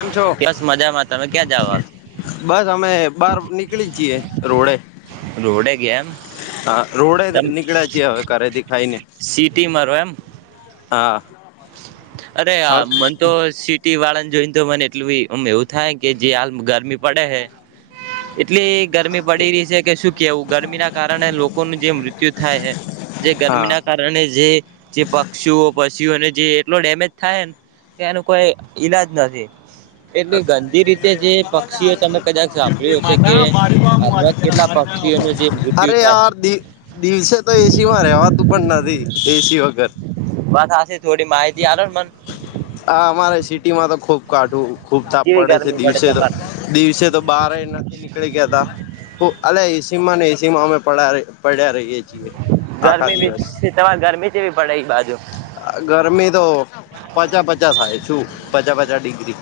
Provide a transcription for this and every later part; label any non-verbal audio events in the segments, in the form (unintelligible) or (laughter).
કેમ છો યેસ મજામાં તમે ક્યાં જાઓ હાલ. બસ અમે બહાર નીકળી જઈએ રોડે. રોડે ગયા એમ? હા રોડે તમ નીકળ્યા છે હવે ઘરે દેખાઈને. સિટીમાં રહો એમ હા. અરે હા આ મન તો સિટી વાળાને જોઈને તો મને એટલુંમ એવું થાય કે જે હાલ ગરમી પડે હે. એટલે ગરમી પડી રહી છે કે શું કેવું ગરમી ના કારણે લોકોનું જે મૃત્યુ થાય છે. જે ગરમી હા ના કારણે જે જે પક્ષીઓ, પશુઓને જે એટલો ડેમેજ થાય ને એ એનું કોઈ ઈલાજ નથી. એટલે ગંદી રીતે જે પક્ષીઓ તમે કદાચ સાંભળ્યું હશે કે હાલમાં કેટલા પક્ષીઓનું જે મૃત્યુ અરે યાર થાય દિવસે તો એ સી માં રેવા તું પણ નથી. એ સી વગર. બસ (unintelligible) થોડી માહિતી આલો ન મન. હા અમારે સિટી માં તો ખુબ કાઠું ખુબ થાપ કેવી પડે છે ગરમી દિવસે તો. તમારે દિવસે તો બહાર નથી નીકળી ગયા તા અલા એ સી માં ને એ સી માં અમે પડ્યા પડ્યા રહીએ છીએ આખા ગરમી દિવસ. બી તમારે ગરમી કેવી પડે એ બાજુ? ગરમી તો પચા પચા થાય શું પચા પચા ડિગ્રી.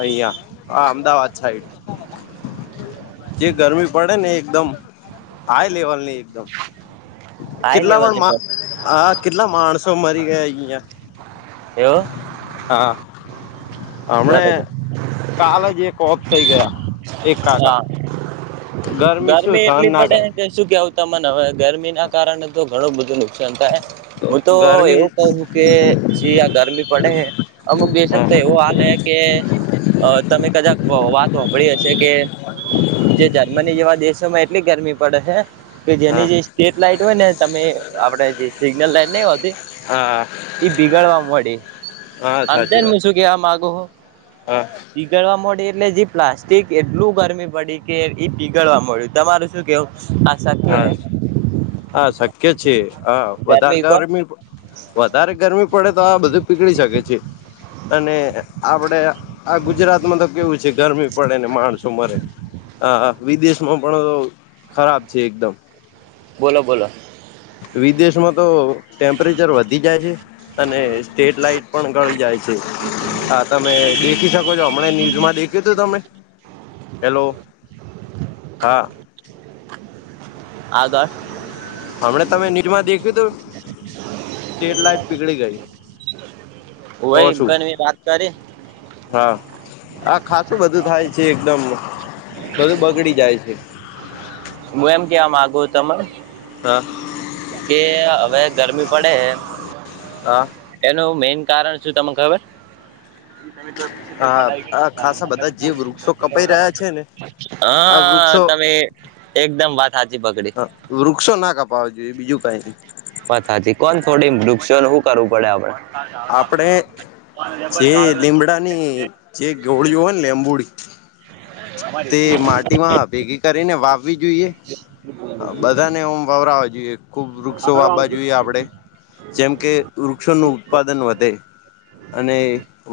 અહિયા આ અમદાવાદ સાઈડ. જે ગરમી પડે ને એકદમ હાઈ લેવલ ની એકદમ. હાઈ કેટલા પણ લેવલે પડે હા કેટલા માણસો મરી ગયા અહિયાં. એવ. હા. હમણે બરોબર કાલ જ એક ઓફ થઇ ગયા એક કાકા. હા શું ગરમી સહન એટલી ના પડે કરે કે શું કેવું તમને હવે ગરમી ના કારણે તો ઘણું બધું નું શાન થાય. હું તો એવું કહું કે જી આ ગરમી પડે હૈ અમુક દેશક હા તો એવો હાલ હૈ કે તમે કદાક વાત હાંબડી હશે કે જે જર્મની જેવા દેશોમાં એટલી ગરમી પડે હે કે જેની હા જે સ્ટ્રીટ લાઈટ હોય ને તમે આપડે જે સિગ્નલ લાઈટ નહીં હોતી હા ઈ બીગાડવા મડી. હા આમ ત સાચી વાત હ શું કેવા માગુ હો હા. પીગળવા મળડી એટલે જે પ્લાસ્ટિક એટલું ગરમી પડી કે એ પીગળવા મળ્યું તમારું શું કહેવું આસાર હા હા શક્ય છે હ વધારગ ગરમી બહુ વધારે ગરમી પડે તો આ બધું પીગળી શકે છે અને આપડે આ ગુજરાતમાં તો કેવું છે ગરમી પડે ને માણસો મરે. હા હા વિદેશમાં પણ ખરાબ છે એકદમ. બોલો બોલો. વિદેશમાં તો ટેમ્પરેચર વધી જાય છે. અને સ્ટ્રીટ લાઈટ પણ ગળી જાય છે. હા તમે દે ખી શકો છો હમણાં ન્યૂઝમાં દેખ્યું તો તમે હેલો હા આગળ હમણા તમે નીરમાં દેખ્યું તું સ્ટ્રીટ લઇટ પીગળી ગઈ. વય તો શું પણ મે વાત કરી હા હા ખાસું બધું થાય છે એકદમ બધું બગડી જાય છે (inaudible) હું એમ કેવા માગુ તમે હ કે હવે ગરમી પડે હા એનું મેન કારણ શું તને ખબર હા આ ખાસા બધા જે વૃક્ષો કપાઈ રહ્યા છે ને (unintelligible) અ આ વૃક્ષો તમે એકદમ વાત હાચી પકડી વૃક્ષો ના કપાવા જોઈએ બીજું કઈની પથાજી કોણ થોડી વૃક્ષો નું હું કરવું પડે આપડે આપડે જે લીમડાની જે ગોળીઓ હોય ને લેંબુડી તે માટીમાં ભેગી કરીને વાવવી જોઈએ બધાને ઓમ વવરાવા જોઈએ ખુબ વૃક્ષો વાવા જોઈએ આપડે જેમ કે વૃક્ષોનું ઉત્પાદન વધે અને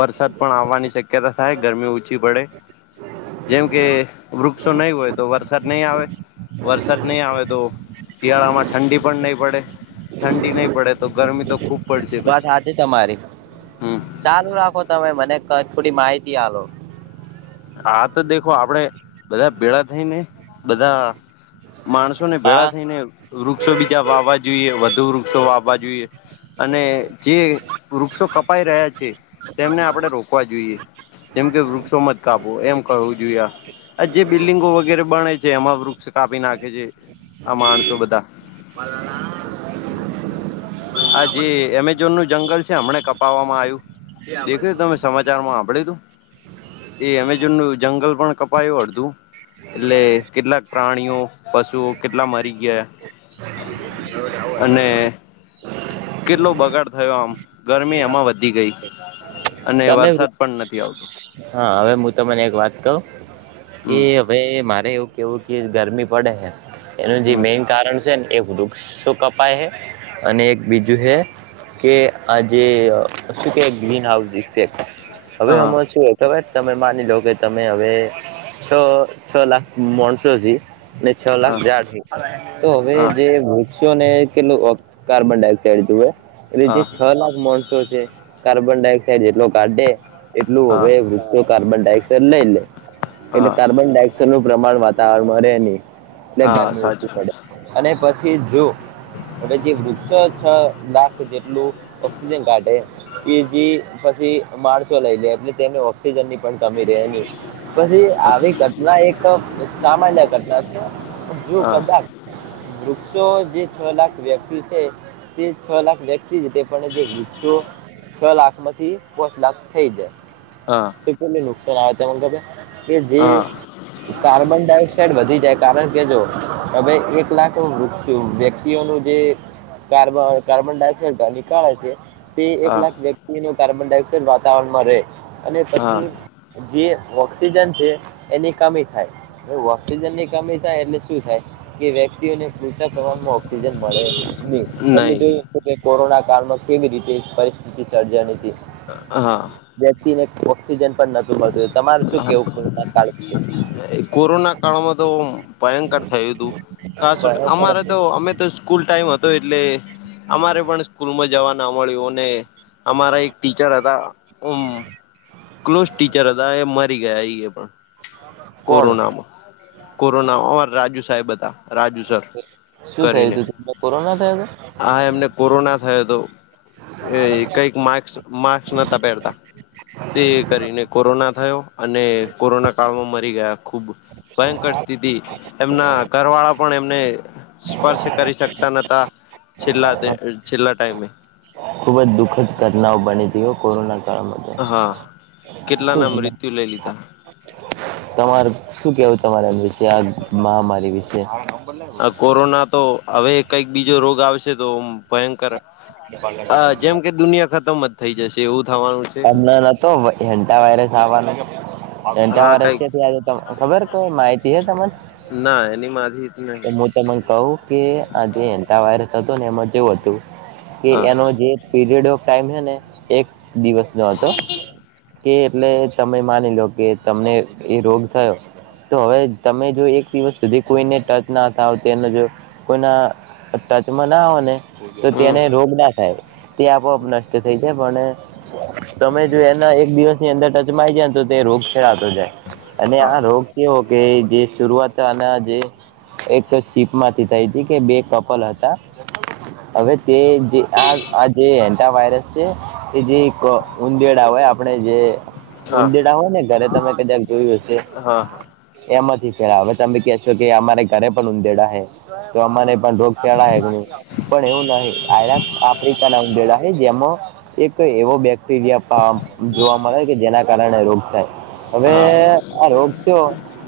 વરસાદ પણ આવવાની શક્યતા થાય ગરમી ઓછી પડે જેમ કે વૃક્ષો નહી હોય તો વરસાદ નહીં આવે વરસાદ નહીં આવે તો શિયાળામાં ઠંડી પણ નહી પડે ઠંડી નહી પડે તો ગરમી તો ખૂબ પડશે વાત પછી હાચી તમારી હમ ચાલુ રાખો તમે મને ક થોડી માહિતી હાલો આ તો દેખો આપડે બધા ભેડા થઈ ને બધા માણસોને હા ભેડા થઈને વૃક્ષો બીજા વાવા જોઈએ વધુ વૃક્ષો વાવા જોઈએ અને જે વૃક્ષો કપાઈ રહ્યા છે તેમને આપણે રોકવા જોઈએ જેમ કે વૃક્ષોમાં કાપો એમ કવું જોઈએ આ આ જે બિલ્ડિંગો વગેરે બને છે એમાં વૃક્ષ કાપી નાખે છે આ માણસો બધા પલના આ જે એમેઝોન નું જંગલ છે હમને કપાવામાં આયું દેખે તમે સમાચાર માં હાંભળ્યું તું એ એમેજોન નું જંગલ પણ કપાયું અડધું એટલે કેટલાક પ્રાણીઓ પશુઓ કેટલા મરી ગયા અને (inaudible) કેટલો બગાડ થયો આમ ગરમી એમાં વધી ગઈ અને તમે વરસાદ વૃક્ષ પણ નથી આવતો હા હવે હું તમને એક વાત કવ કે હમ ભાઈ મારે એવું કેવું કે ગરમી પડે હે એનું જે હમ મેઈન કારણ છે ને એ વૃ ક્ષો કપાય હે અને એક બીજું હે કે આજે શું કેવાય ગ્રીન હાઉસ (unintelligible) હવે હા આમાં સુ હોય ખબર તમે માની લો કે તમે હવે છ છ લાખ માણસો જી ને છ લખ હા જાય છે તો હવે હા જે મુ શો ને કેટલું કાર્બન ડાયોક્સાઇડ જોવે એટલે જે હા છ લાખ માણસો છે કાર્બન ડાયોક્સાઇડ જેટલો કાઢે એટલું હા હવે તો કાર્બન ડાયોક્સાઇડ લઈ લે એટલે હા કાર્બન ડાયોક્સાઇડ નું પ્રમાણ વાતાવરણ માં રહે ની ટલે હા ગરમી ઓછી પડે સાચું અને પછી જો હવે જે વૃક્ષો છ લાખ જેટલું ઓક્સિજન કાઢે કે જે પછી માણસો લઈ લે એટલે તેને ઓ ઓક્સિજન ની પણ કમી રહેની. પછી હા આવી ઘટના એક સામાન્ય ઘટના છે જો હા કદાચ વૃક્ષો જે છ લાખ વ્યક્તિ છે તે છ લાખ વ્ય તે પણ જે વૃક્ષો છ લાખ માંથી પોચ લાખ થઈ જાય હા ક્સિજન ને નુકસાન આવે તેના કરતા કે જે હા કાર્બન ડાયોક્સાઇડ વધી જાય કારણ કે જો હવે એક લાખ વૃક્ષ વ્યક્તિ નું જે કાર્બ કાર્બન ડાયોક્સાઇડ નીકાળે છે. તે એક હા લાખ વ્યક્તિ ન કાર્બન ડાયોક્સાઇડ વાતાવરણમાં રહે અને હા પછી જે ઓક્સિજન છે એની કમી થાય. એ ઓક્સિજન ની કમી થાય એટલે શું થાય કે વ્યક્તિઓને પુરતા પ્રમાણમાં ઓક્સિજન મળે નહી તમે નહી જોય કોરોના કામાં કેવી રીતે પરિસ્થિતિ સર્જાની હતી. હા. (unintelligible) ન પણ નથી મળતું તમારે શું કેવું? કોરોના કાળમાં તો (unintelligible) ભયંકર થયું હતું ખાસ અમારે તો અમે તો સ્કૂલ ટાઈમ હતો એટલે અમારે પણ સ્કૂલમાં જવા ન મળ્યું અને અમારા એક ટીચર હતા ઉમ ક્લોસ ટીચર હતા એ મરી ગયા એ એ પણ કોણ કોરોનામાં. કોરોના અમા રાજુ સાહેબ હતા રાજુ સર શું થયું કરીને. તું તેમને કોરોના થયો હા એમને કોરોના થયો હતો એ કંઈક માસ્ક માસ્ક નહોતા પહેરતા. તે કરીને કોરોના થયો અને કોરોના કાળમાં મરી ગયા ખૂબ. ભયંકર સ્થિતિ એમના ઘર વાળા પણ એમને સ્પર્શ કરી શકતા નતા છેલ્લા હતો છેલ્લા ટાઈમે. ખુબ જ દુઃખદ ઘટનાઓ બનીતી કોરોના. કાળમાં તો હા કેટલા ના મૃત્યુ લઈ લીધા. તમાર શું કેવું તમારા વિશે આ મહામારી વિશે? આ કોરોના તો હવે કઈક બીજો રોગ આવશે તો ભયંકર જેમ કે દુનિયા ખતમ જ થઈ જશે એવું થવાનું છે. તો એંટા વાયરસ આવવાનો. ત્રણ ચાર હા વર્ષ કઈક થયા આજે કોઇ ખબર કોઈ માહિતી છે તને ના એની માહિ હું તમને કહ કે આજે એન્ટા વાયરસ હતો ને એમાં જેવું હતું કે હા એનો જે પીરિયડ ઓફ ટાઈમ હ ને એક દિવસ નો હતો કે એટલે તમે માની લો કે તમને એ રોગ થયો. તો હવે તમે જો એક દિવસ સુધી કોઈને ટચ ના થાવ તેનો જો કોઈના ટચમાં ના આઓ ને તો હમ તેને રોગ ના થાય તે આપોઆપ નષ્ટ થઈ જાય. કે પણ તમે જો એના એક દિવસની અંદર ટચમાં આવી જાય ને તો તે રોગ ફેલાતો જાય. અને હા આ રોગ કેવો કે જે શરૂઆત આના જે એક સીપ માંથી થઈ હતી કે બે કપલ હતા હવે તે જે આ આજ વાયરસ છે કે જે એક ઉંદેડા હેય આપણે જે હા ઉંદેડા હોય ને ઘરે તમે કદાક જોયું હશે? હા એમાંથી ફેલાવે હાવેતમે કે છો કે અમારે ઘરે પણ ઊંદેડા હે તો અમાને પણ રોગ ચાડા હે પણ એવું ન આ આફ્રિકા ના ઉેડા છે જેમાં એક એવો બેગ બેક્ટેરિયા ફમ જોવા મળે કે જેના કારણે રોગ થાય હવે હા આ રોગ શો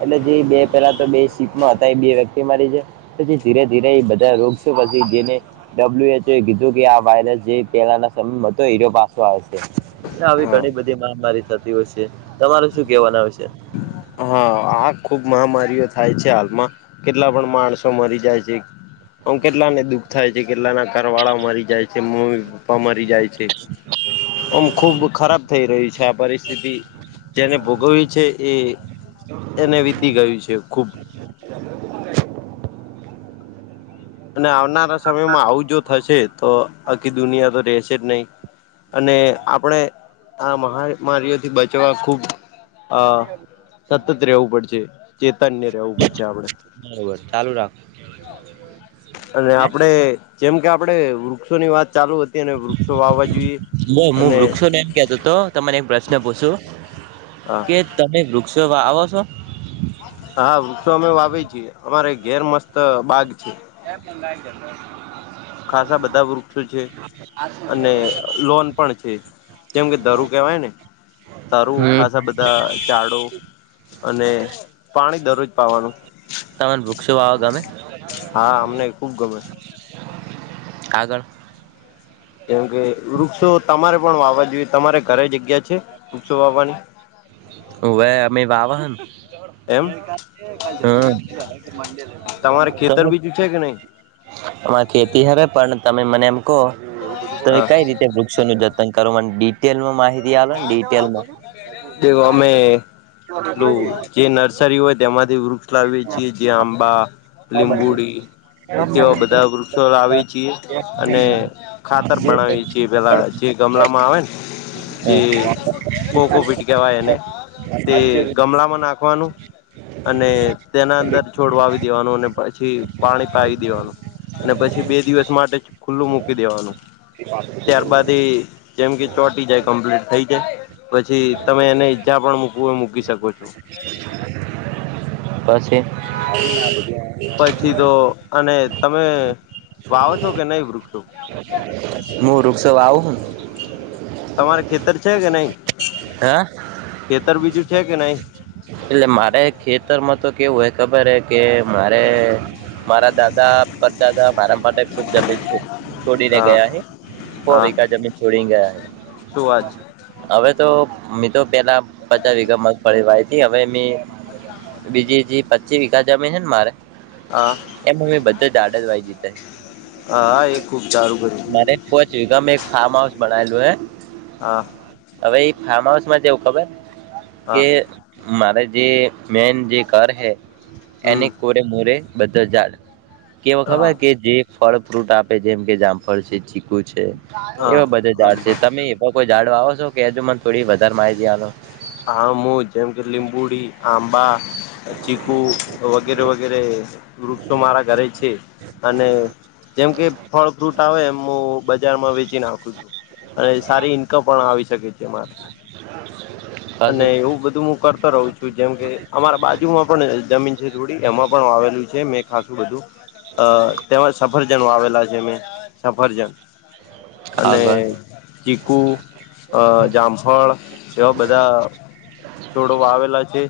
એટલે જે બે પેલા તો બે સીપમાં હતા એ બે વ્યક્તિ મારી જય પછી ધીરે ધીરે એ બધા રોગ છેો પછી જેને ડબલ્યુ એચ એ કીધું કે આ વાયરસ જે પેલાના સમયમાં તો હરો પાસો આવે છે. આવી હા ઘણી બધી મહામારી થતી હોય છે તમારે શું કેવાના હશે. હા આ ખુબ મહામારીઓ થાય છે. હાલમાં કેટલા પણ માણસો મરી જાય છે. હ કેટલાને દુઃખ થાય છે કેટલાના ઘર વાળા મરી જાય છે મમ્મી પપ્પા મરી જાય છે. ઓમ ખુબ ખરાબ થઇ રહી છે આ પરિસ્થિતિ જેને ભોગવ્યું છે એ (unintelligible) એને વીતી ગયું છે ખુબ અને આવનારા સમયમાં આવું જો થશે તો આખી દુનિયા તો રહેશે જ નહી. અને આપણે આ મહામારીઓથી બચવા ખૂબ આ સતત રહેવું પડશે ચેતન્ય રહેવું પડશે આપડે. બરોબર ચાલુ રાખ. અને આપડે જેમ કે આપડે વૃક્ષોની વાત ચાલુ હત અને વૃક્ષો વાવા જોઈએ જો હું અને વૃક્ષોને એમ કેતો હતો તમને એક પ્રશ્ન પૂછું હા. કે તમે વૃક્ષો વાવો છો. હા વૃક્ષો અમે વાવી છીએ અમારે ઘેર મસ્ત બાગ છે. ક્યા પણ ગાય છે. ખાસા બધા વૃક્ષો છે. (unintelligible) અને લોન પણ છે જેમ કે દારુ કેહેવાય ને. તારું ખાસા બધા ચાડો અને પાણી દરરોજ પાવાનું. તને વૃક્ષો વાવો ગમે. હા અમને ખુબ ગમે. આગળ કેમ કે વૃક્ષો તમારે પણ વાવા જોઈએ તમારે ઘરે જગ્યા છે વૃક્ષો વાવવાની. ઓવે અમે વાવાના એમ હા તમારે ખેતર કહે બીજું છે કે નહી આમાં ખેતી હવે પણ તમે મને એમ કહો તમે હા કઈ રીતે વૃ વૃક્ષો નુ જતન કરવા ડિટેલમાં માહિતી આલોને ડિટેલમાં. તો (inaudible) અમે પલું જે નર્સરી હોય તેમાંથી ગપ એટલા વેચીએ છીએ આંબા લીંબુડી એ તેવા બધા વૃક્ષો લાવી છીએ અને ખાતર બનાવીએ છીએ પેલા જ. જે ગમલામાં આવે ને જે કોકો પીટ કેવાય એને. તે ગમલામાં નાખવાનું અને તેના અંદર છોડવાવી દેવાનું અને પછી પાણી પાવી દેવાનું. ને પછી બે દિવસ માટે ખુલ્લું મૂકી દેવાનું. ત્યારબાદ એ (unintelligible) જેમ કે ચોટી જાય કમ્પ્લીટ થઈ જાય પછી તમે એને જયા પણ મુકવું હોય મૂકી શકો છો. પછી. પછી તો અને તમે વાવો છો કે નહી વૃક્ષો. હું વૃક્ષો વાવું તમારે ખેતર છે કે નહી હા ખેતર બીજું છે કે નહી. એટલે મારે ખેતરમાં તો કેવું હોય ખબર હે કે મારે મારા દાદા પરદાદા મારા માટે ખુબ જમીન છોડીને હા ગયા હે. હો હા વીઘા જમીન છોડી ને ગયા હે. શું આજ હવે તો મિત્રો તો પેલા પંચ વિઘ તે વાવી તી હવે એમની બીજી જે પચી વીઘા જમીન હે ને મારે હા. એમ અમે બધા દાદલ જ વાઈગી તે. હા એ ખુબ સારું બધું. મારે પોચ વિઘા મેં ફાર્મ હાઉસ બનાયેલું હૈ. હા. હવે એ ફાર્મ હાઉસ માં જેવું ખબર હા કે મારે જે મેન જે ઘર હે એને હમ કોરે મોરે બધા જાડ કેવા હા ખબર કે જે ફળ ફ્રૂટ આપે જેમ કે જામફળ છે ચીકુ છે હા એવા બધા ઝાડ આમ છે વાત તમે તો કોઈ ઝાડ વાવો છો કે હજુ મને થોડી વધારે માહિતી આપો. આમું જેમકે લીંબુડી, આંબા, ચીકુ વગેરે વગેરે વૃક્ષો મારા ઘરે છે અને જેમ કે ફળ ફ્રૂટ આવે એમું બધ બજારમાં વેચી નાખું છું અને સારી ઈન્કમ પણ આવી શકે છે મારે. (inaudible) અને એવું બધું હું કરતો રહું છું જેમ કે અમારા બાજુમાં પણ જમીન થોડી એમાં પણ આવેલું છે મે ખાસું બધું તેમાં સફરજનો આવેલા છે મે. સફરજન અને આગળ ચીકુ, જામફળ એવા બધા છોડો આવેલા છે.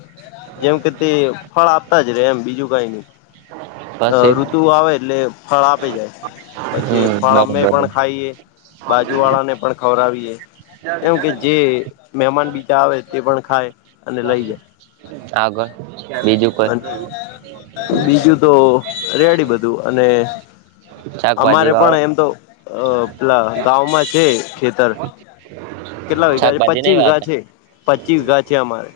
જેમ કે તે ફળ આપતા જ રે એમ બીજું કઈ નહી. અ થશે ઋતુ આવે એટલે ફળ આપે જાય પછી હમ ફળ અમે બરોબર પણ ખાઈએ. બાજુ વાળા ને પણ ખવડાવીએ. કેમ કે જે મહેમાન બીજા આવે તે પણ ખાય અને લઈ જાય. આગળ બીજું કોઈ બીજું તો તો રેડી બધું અને અમારે શાકભાજી પણ વાવો એમ તો પેલા ગામાં છે ખેતર. કેટલા વીઘા છે શાકભાજી પચીસ નહી વીઘા વાવતા છે પચીસ વીઘા છે, અમારે